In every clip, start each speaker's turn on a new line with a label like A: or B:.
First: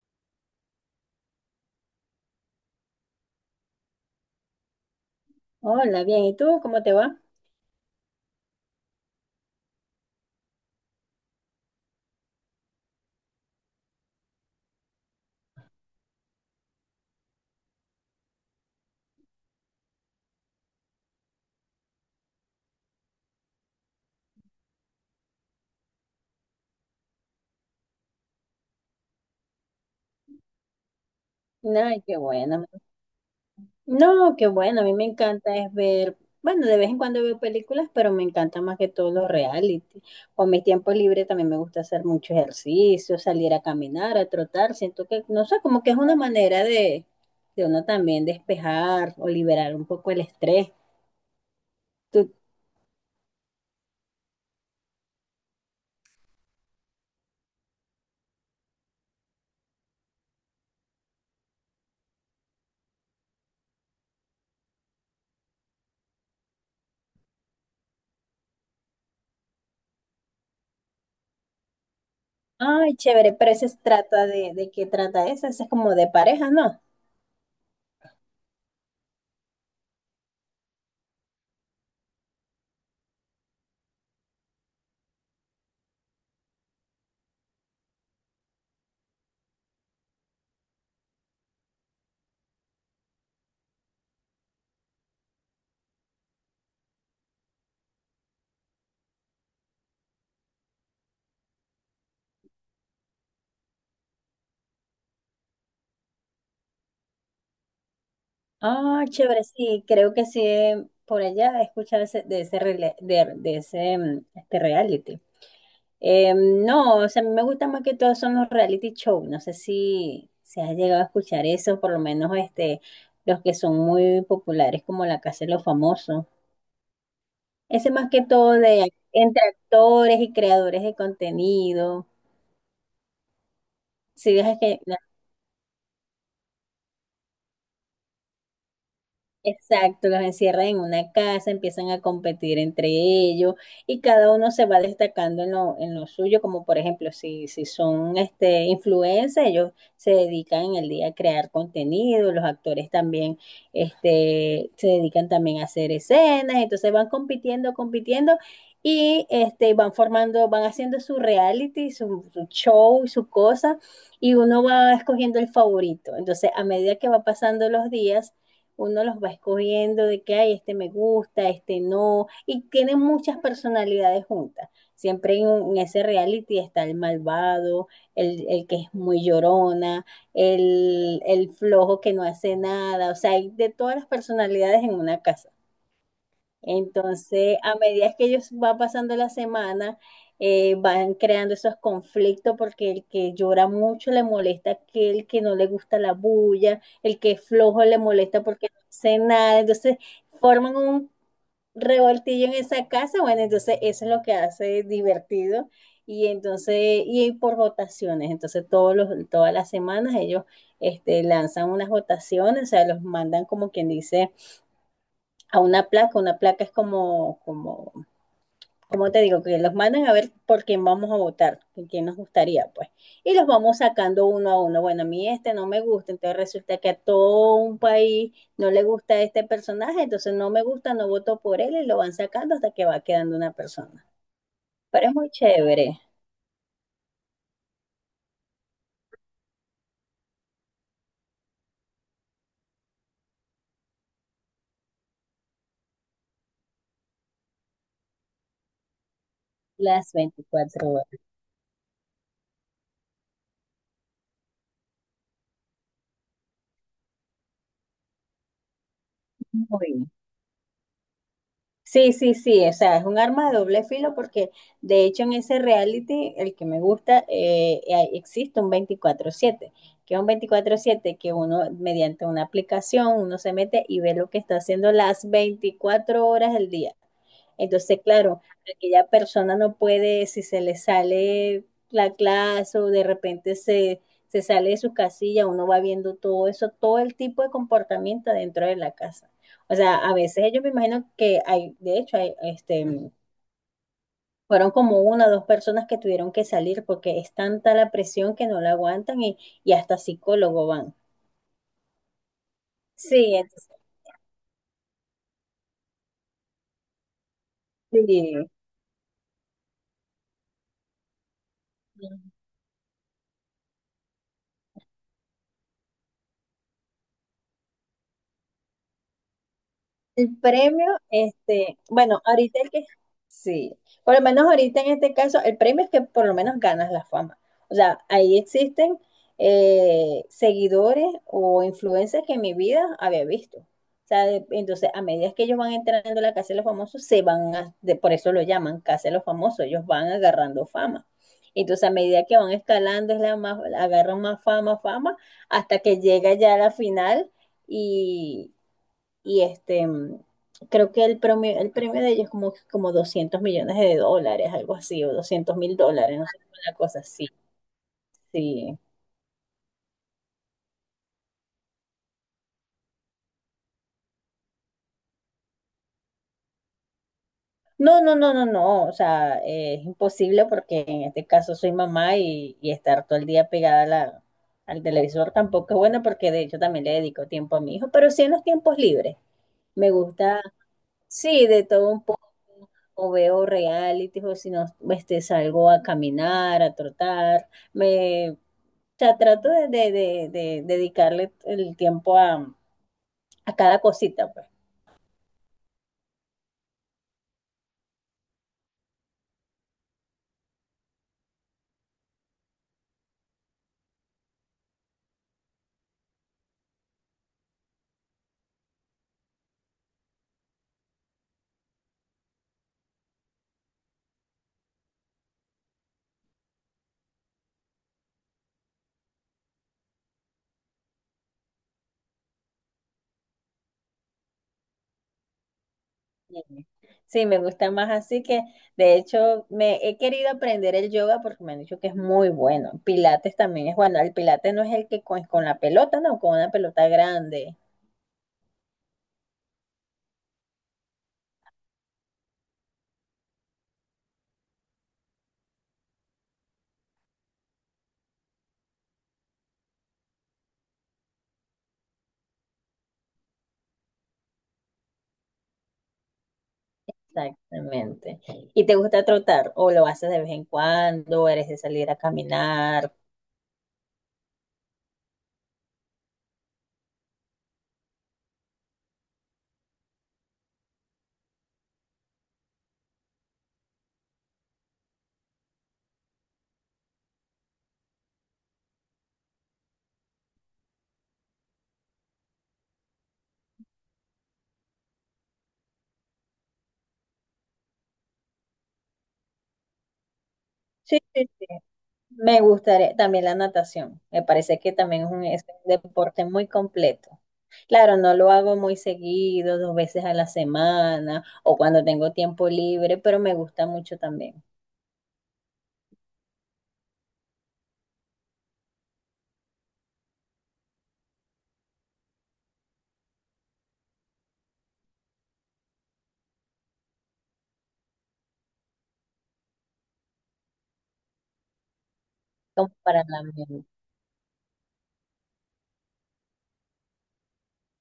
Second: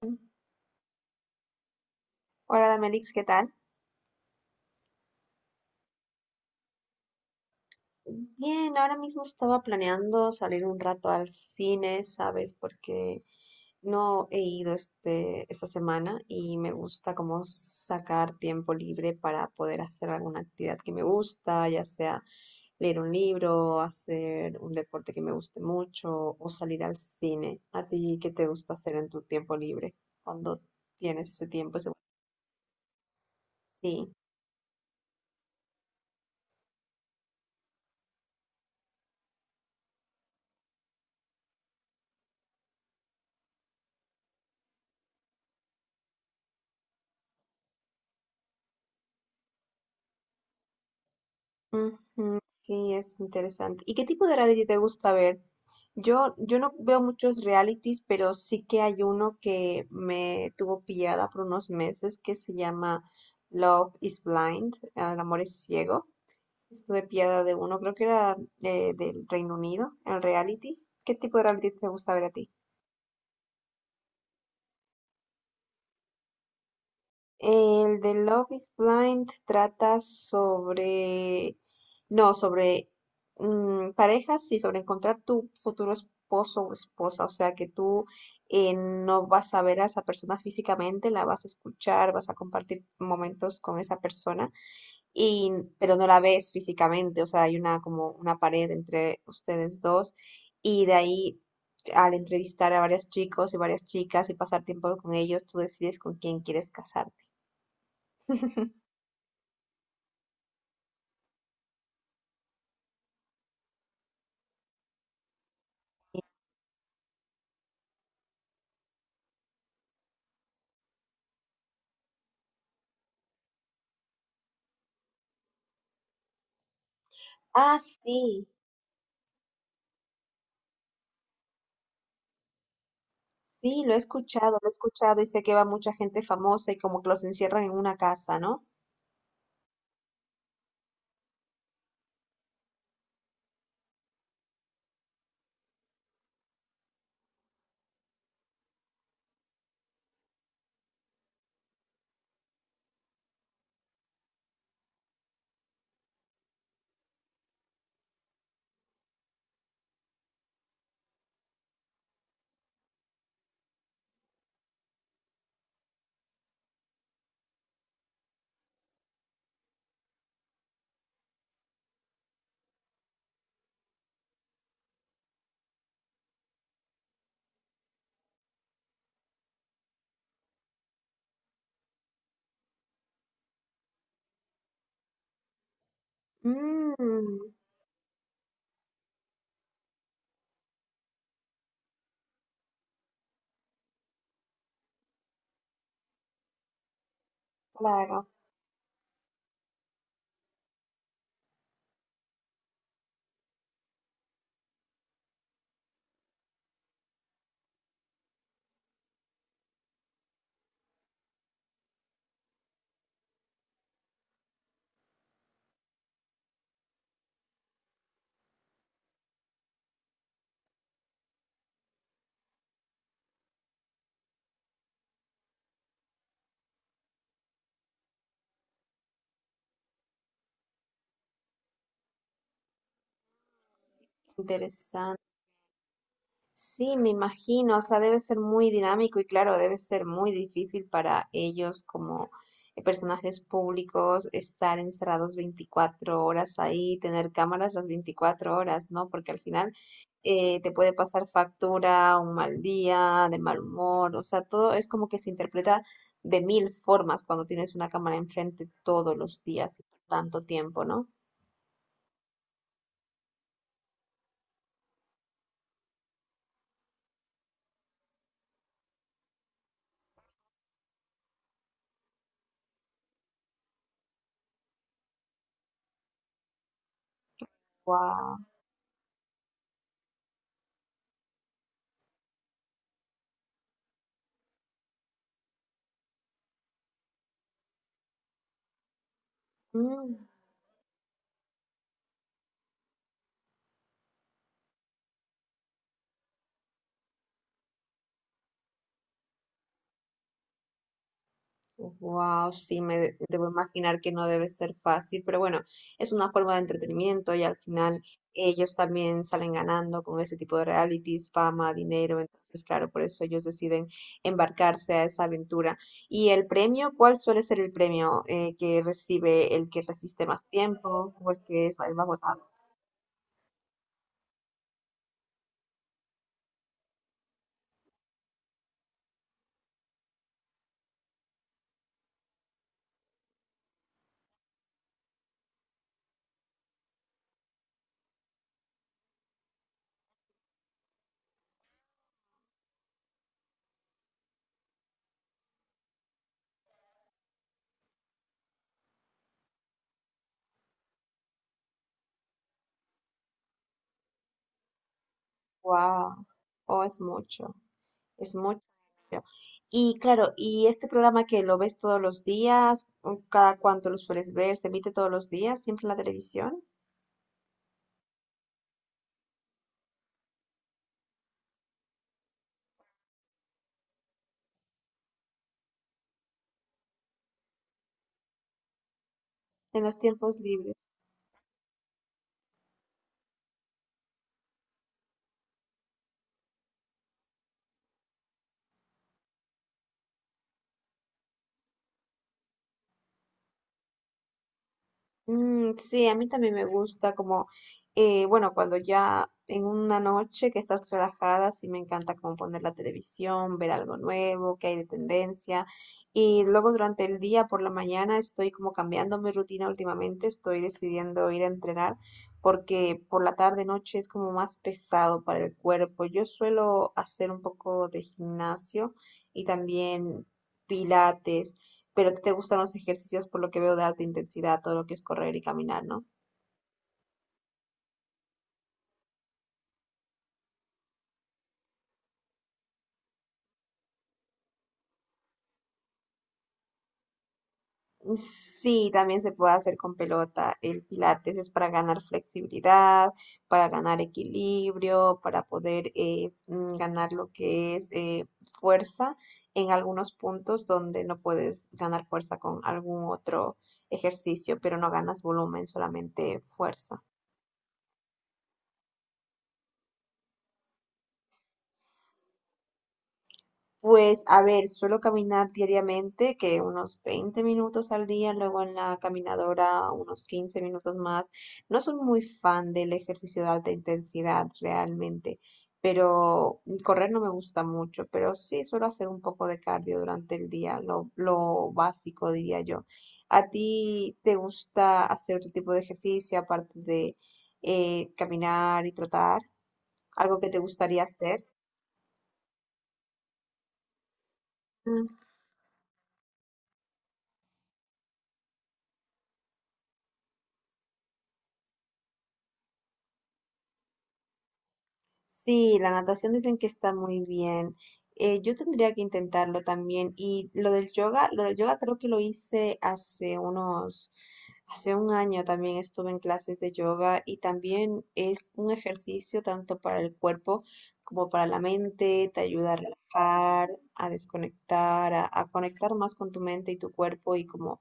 A: Hola Damelix, ¿qué tal?
B: Hola, bien. ¿Y tú cómo te va?
A: Bien, ahora mismo estaba planeando salir un rato al cine, ¿sabes? Porque no he ido esta semana y me gusta como sacar tiempo libre para poder hacer alguna actividad que me gusta, ya sea leer un libro, hacer un deporte que me guste mucho o salir al cine. ¿A ti qué te gusta hacer en tu tiempo libre cuando tienes ese tiempo?
B: Ay, qué bueno.
A: Sí.
B: No, qué bueno. A mí me encanta es ver, bueno, de vez en cuando veo películas, pero me encanta más que todo los reality. Con mis tiempos libres también me gusta hacer mucho ejercicio, salir a caminar, a trotar. Siento que, no sé, como que es una manera de, uno también despejar o liberar un poco el estrés. Tú,
A: Ujú, sí, es interesante. ¿Y qué tipo de reality te gusta ver? Yo no veo muchos realities, pero sí que hay uno que me tuvo pillada por unos meses que se llama Love is Blind, ah, el amor es ciego. Estuve pillada de uno, creo que era del Reino Unido, el reality. ¿Qué tipo de reality te gusta ver a ti?
B: ay, chévere, pero ese se trata ¿De qué trata ese? Ese es como de parejas, ¿no?
A: El de Love is Blind trata sobre, no, sobre parejas y sobre encontrar tu futuro esposo o esposa. O sea, que tú no vas a ver a esa persona físicamente, la vas a escuchar, vas a compartir momentos con esa persona, y, pero no la ves físicamente. O sea, hay una como una pared entre ustedes dos, y de ahí, al entrevistar a varios chicos y varias chicas y pasar tiempo con ellos, tú decides con quién quieres casarte.
B: Ah, chévere, sí, creo que sí, por allá he escuchado de ese, de ese este reality. No, o sea, a mí me gusta más que todo son los reality show. No sé si se ha llegado a escuchar eso, por lo menos los que son muy populares como La Casa de los Famosos.
A: Ah,
B: Ese más que
A: sí,
B: todo de entre actores y creadores de contenido.
A: sí,
B: Si ves
A: lo he
B: que
A: escuchado y sé que va mucha gente famosa y como que los encierran en una casa, ¿no?
B: Exacto, los encierran en una casa, empiezan a competir entre ellos y cada uno se va destacando en lo suyo, como por ejemplo, si son influencers, ellos se dedican en el día a crear contenido, los actores también se dedican también a hacer escenas, entonces van compitiendo, compitiendo y van haciendo su reality, su show, su cosa y uno va escogiendo el favorito. Entonces, a medida que va pasando los días, uno los va escogiendo de que, ay, este me gusta, este no, y tienen muchas personalidades juntas. Siempre en ese reality está el malvado, el que es muy llorona, el flojo que no hace nada, o sea, hay de todas las personalidades en una casa.
A: Mmm,
B: Entonces, a medida que ellos van pasando la semana, van creando esos conflictos porque el que llora mucho le molesta a aquel que no le gusta la bulla, el que es flojo le
A: claro,
B: molesta porque no hace nada. Entonces, forman un revoltillo en esa casa. Bueno, entonces eso es lo que hace divertido. Y por votaciones. Entonces, todas las semanas ellos lanzan unas votaciones, o sea, los mandan como quien dice a una placa. Una placa es como te digo, que los mandan a ver por quién vamos a votar, por quién nos gustaría, pues. Y los vamos sacando uno a uno. Bueno, a mí este no me gusta, entonces resulta que a todo un país no le gusta este personaje, entonces no me gusta, no voto por él y lo van sacando hasta que va quedando una persona. Pero es
A: interesante.
B: muy chévere.
A: Sí, me imagino, o sea, debe ser muy dinámico y claro, debe ser muy difícil para ellos como personajes públicos estar encerrados 24 horas ahí, tener cámaras las 24 horas, ¿no? Porque al final
B: Las
A: te
B: 24
A: puede
B: horas.
A: pasar factura, un mal día, de mal humor, o sea, todo es como que se interpreta de mil formas cuando tienes una cámara enfrente todos los días
B: Muy
A: y por
B: bien.
A: tanto tiempo, ¿no?
B: Sí, sí, sí, o sea, es un arma de doble filo porque de hecho en ese reality, el que me gusta, existe un 24/7, que es un 24/7 que uno mediante una aplicación, uno se mete y ve lo que está haciendo las 24 horas del día. Entonces,
A: Wow.
B: claro, aquella persona no puede, si se le sale la clase o de repente se sale de su casilla, uno va viendo todo eso, todo el tipo de comportamiento dentro de la casa. O sea, a veces ellos me imagino que hay, de hecho, hay, fueron como una o dos personas que tuvieron que salir porque es tanta la presión que no la aguantan y hasta psicólogo van.
A: Wow, sí, me
B: Sí,
A: debo
B: entonces,
A: imaginar que no debe ser fácil, pero bueno, es una forma de entretenimiento y al final ellos también salen ganando con ese tipo de realities, fama, dinero,
B: sí.
A: entonces claro, por eso ellos deciden embarcarse a esa aventura. ¿Y el premio? ¿Cuál suele ser el premio que recibe el que resiste
B: El
A: más
B: premio,
A: tiempo o el que es el más
B: bueno,
A: votado?
B: sí, por lo menos ahorita en este caso, el premio es que por lo menos ganas la fama. O sea, ahí existen seguidores o influencers que en mi vida había visto. O sea, entonces, a medida que ellos van entrando a la Casa de los Famosos, se van a, de- por eso lo llaman Casa de los Famosos, ellos van agarrando fama. Entonces, a medida que van escalando, agarran más fama, fama, hasta que llega ya a la final y creo que el premio de ellos es como $200 millones, algo así, o $200,000,
A: Wow,
B: no sé, una
A: oh, es
B: cosa así,
A: mucho. Es mucho
B: sí.
A: dinero. Y claro, ¿y este programa que lo ves todos los días? ¿O cada cuánto lo sueles ver? Se emite todos los días, siempre en la televisión.
B: No, no, no, no, no, o sea, es imposible porque en este caso soy mamá y estar todo el día pegada a al televisor tampoco es bueno porque de hecho también le dedico tiempo a mi hijo, pero sí en los tiempos libres.
A: En
B: Me
A: los tiempos
B: gusta
A: libres.
B: Sí, de todo un poco, o veo reality, o si no, salgo a caminar, a trotar, o sea, trato de dedicarle el tiempo a cada cosita, pues.
A: Mm, sí, a mí también me gusta como, bueno, cuando ya en una noche que estás relajada, sí me encanta como poner la televisión, ver algo nuevo, que hay de tendencia. Y luego durante el día, por la mañana, estoy como cambiando mi rutina últimamente, estoy decidiendo ir a entrenar porque por la tarde, noche es como más pesado para el cuerpo. Yo suelo hacer un poco de gimnasio y también pilates. Pero a te gustan los ejercicios, por lo que veo, de alta intensidad, todo lo que es correr y caminar, ¿no?
B: Sí, sí, me gusta más así que, de hecho, me he querido aprender el yoga porque me han dicho que es muy bueno. Pilates también es bueno, el pilates no es el que con la pelota, no, con una pelota grande.
A: Sí, también se puede hacer con pelota. El pilates es para ganar flexibilidad, para ganar equilibrio, para poder ganar lo que es fuerza en algunos puntos donde no puedes ganar fuerza con algún otro ejercicio, pero no ganas volumen, solamente fuerza.
B: Exactamente. ¿Y te gusta trotar? ¿O lo haces de vez en cuando? ¿Eres de salir a caminar?
A: Pues, a ver, suelo caminar diariamente, que unos 20 minutos al día, luego en la caminadora unos 15 minutos más. No soy muy fan del ejercicio de alta intensidad realmente, pero correr no me gusta mucho, pero sí suelo hacer un poco de cardio durante el día, lo básico diría yo. ¿A ti te gusta hacer otro tipo de ejercicio aparte de caminar y trotar? ¿Algo que te
B: Sí,
A: gustaría
B: sí,
A: hacer?
B: sí. Me gustaría también la natación. Me parece que también es un deporte muy completo. Claro, no lo hago muy seguido, dos veces a la semana o cuando tengo tiempo libre, pero me gusta mucho también,
A: Sí, la natación dicen que está muy bien. Yo tendría que intentarlo también. Y lo del yoga creo que lo hice hace unos, hace un año también estuve en clases de yoga y también es un ejercicio tanto para el cuerpo como para la mente, te ayuda
B: como
A: a
B: para la mente.
A: relajar, a desconectar, a conectar más con tu mente y tu cuerpo y como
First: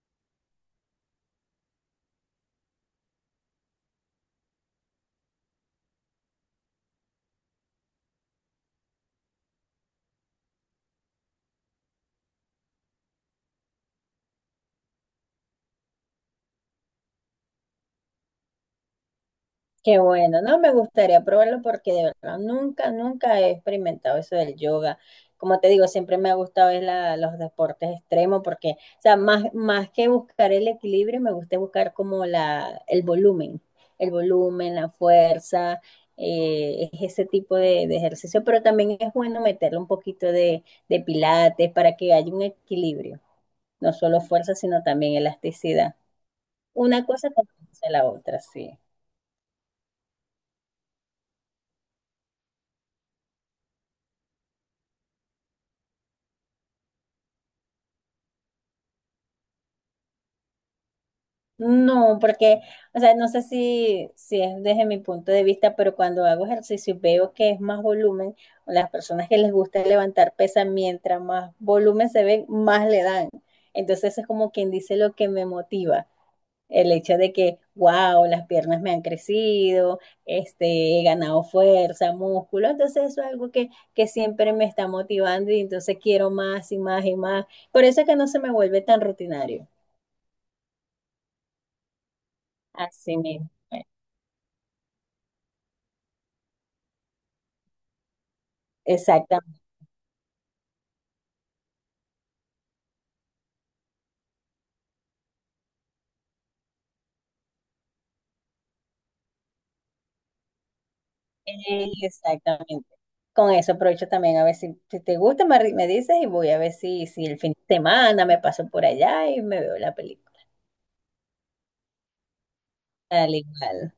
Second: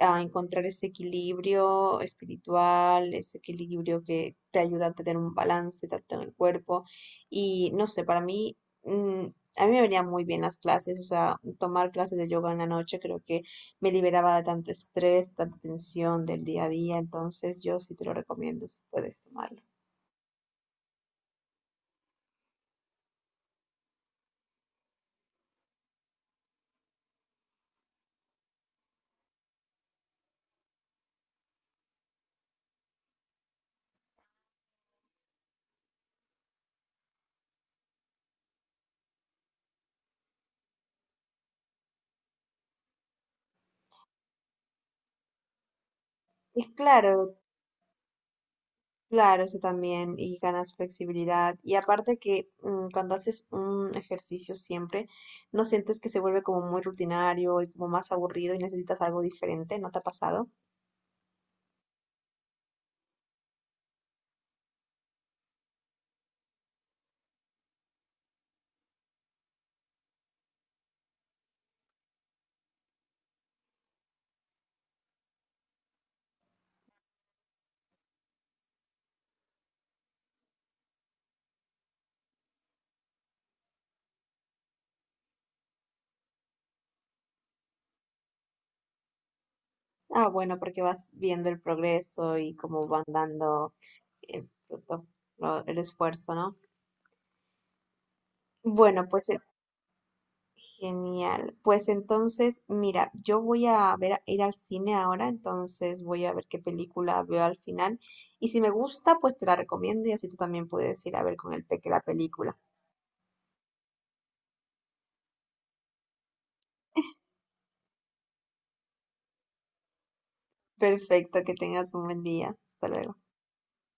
A: a encontrar ese equilibrio espiritual, ese equilibrio que te ayuda a tener un balance tanto en el cuerpo y no sé, para mí, mm, a mí me venían muy bien las clases, o sea, tomar clases de yoga en la noche creo que me liberaba de tanto estrés, tanta tensión del día a día, entonces yo sí te lo recomiendo si puedes tomarlo.
B: Qué bueno, no me gustaría probarlo porque de verdad nunca, nunca he experimentado eso del yoga. Como te digo, siempre me ha gustado es los deportes extremos porque, o sea, más que buscar el equilibrio, me gusta buscar como el volumen, la fuerza, es ese tipo de ejercicio, pero también es bueno meterle un poquito de pilates para que haya un equilibrio, no solo fuerza, sino también elasticidad.
A: Y
B: Una cosa
A: claro,
B: compensa la otra, sí.
A: claro, eso también, y ganas flexibilidad, y aparte que, cuando haces un ejercicio siempre, ¿no sientes que se vuelve como muy rutinario y como más aburrido y necesitas algo diferente? ¿No te ha pasado?
B: No, porque, o sea, no sé si es desde mi punto de vista, pero cuando hago ejercicio y veo que es más volumen, o las personas que les gusta levantar pesa, mientras más volumen se ven, más le dan. Entonces es como quien dice lo que me motiva, el hecho de que, wow, las piernas me han crecido, he ganado fuerza, músculo, entonces eso es algo que siempre me está motivando y entonces quiero más y más y más. Por eso es que no se me vuelve tan rutinario.
A: Ah, bueno, porque vas viendo el progreso y cómo van
B: Así mismo.
A: dando el fruto, el esfuerzo, ¿no? Bueno, pues
B: Exactamente.
A: genial. Pues entonces, mira, yo voy a ver, ir al cine ahora, entonces voy a ver qué película veo al final. Y si me gusta, pues te la recomiendo y así tú también puedes ir a ver con el peque la película.
B: Exactamente. Con eso aprovecho también a ver si te gusta, me dices y voy a ver si el fin de semana me paso por allá y me veo la película.
A: Perfecto, que tengas un buen día. Hasta luego.
B: Al igual.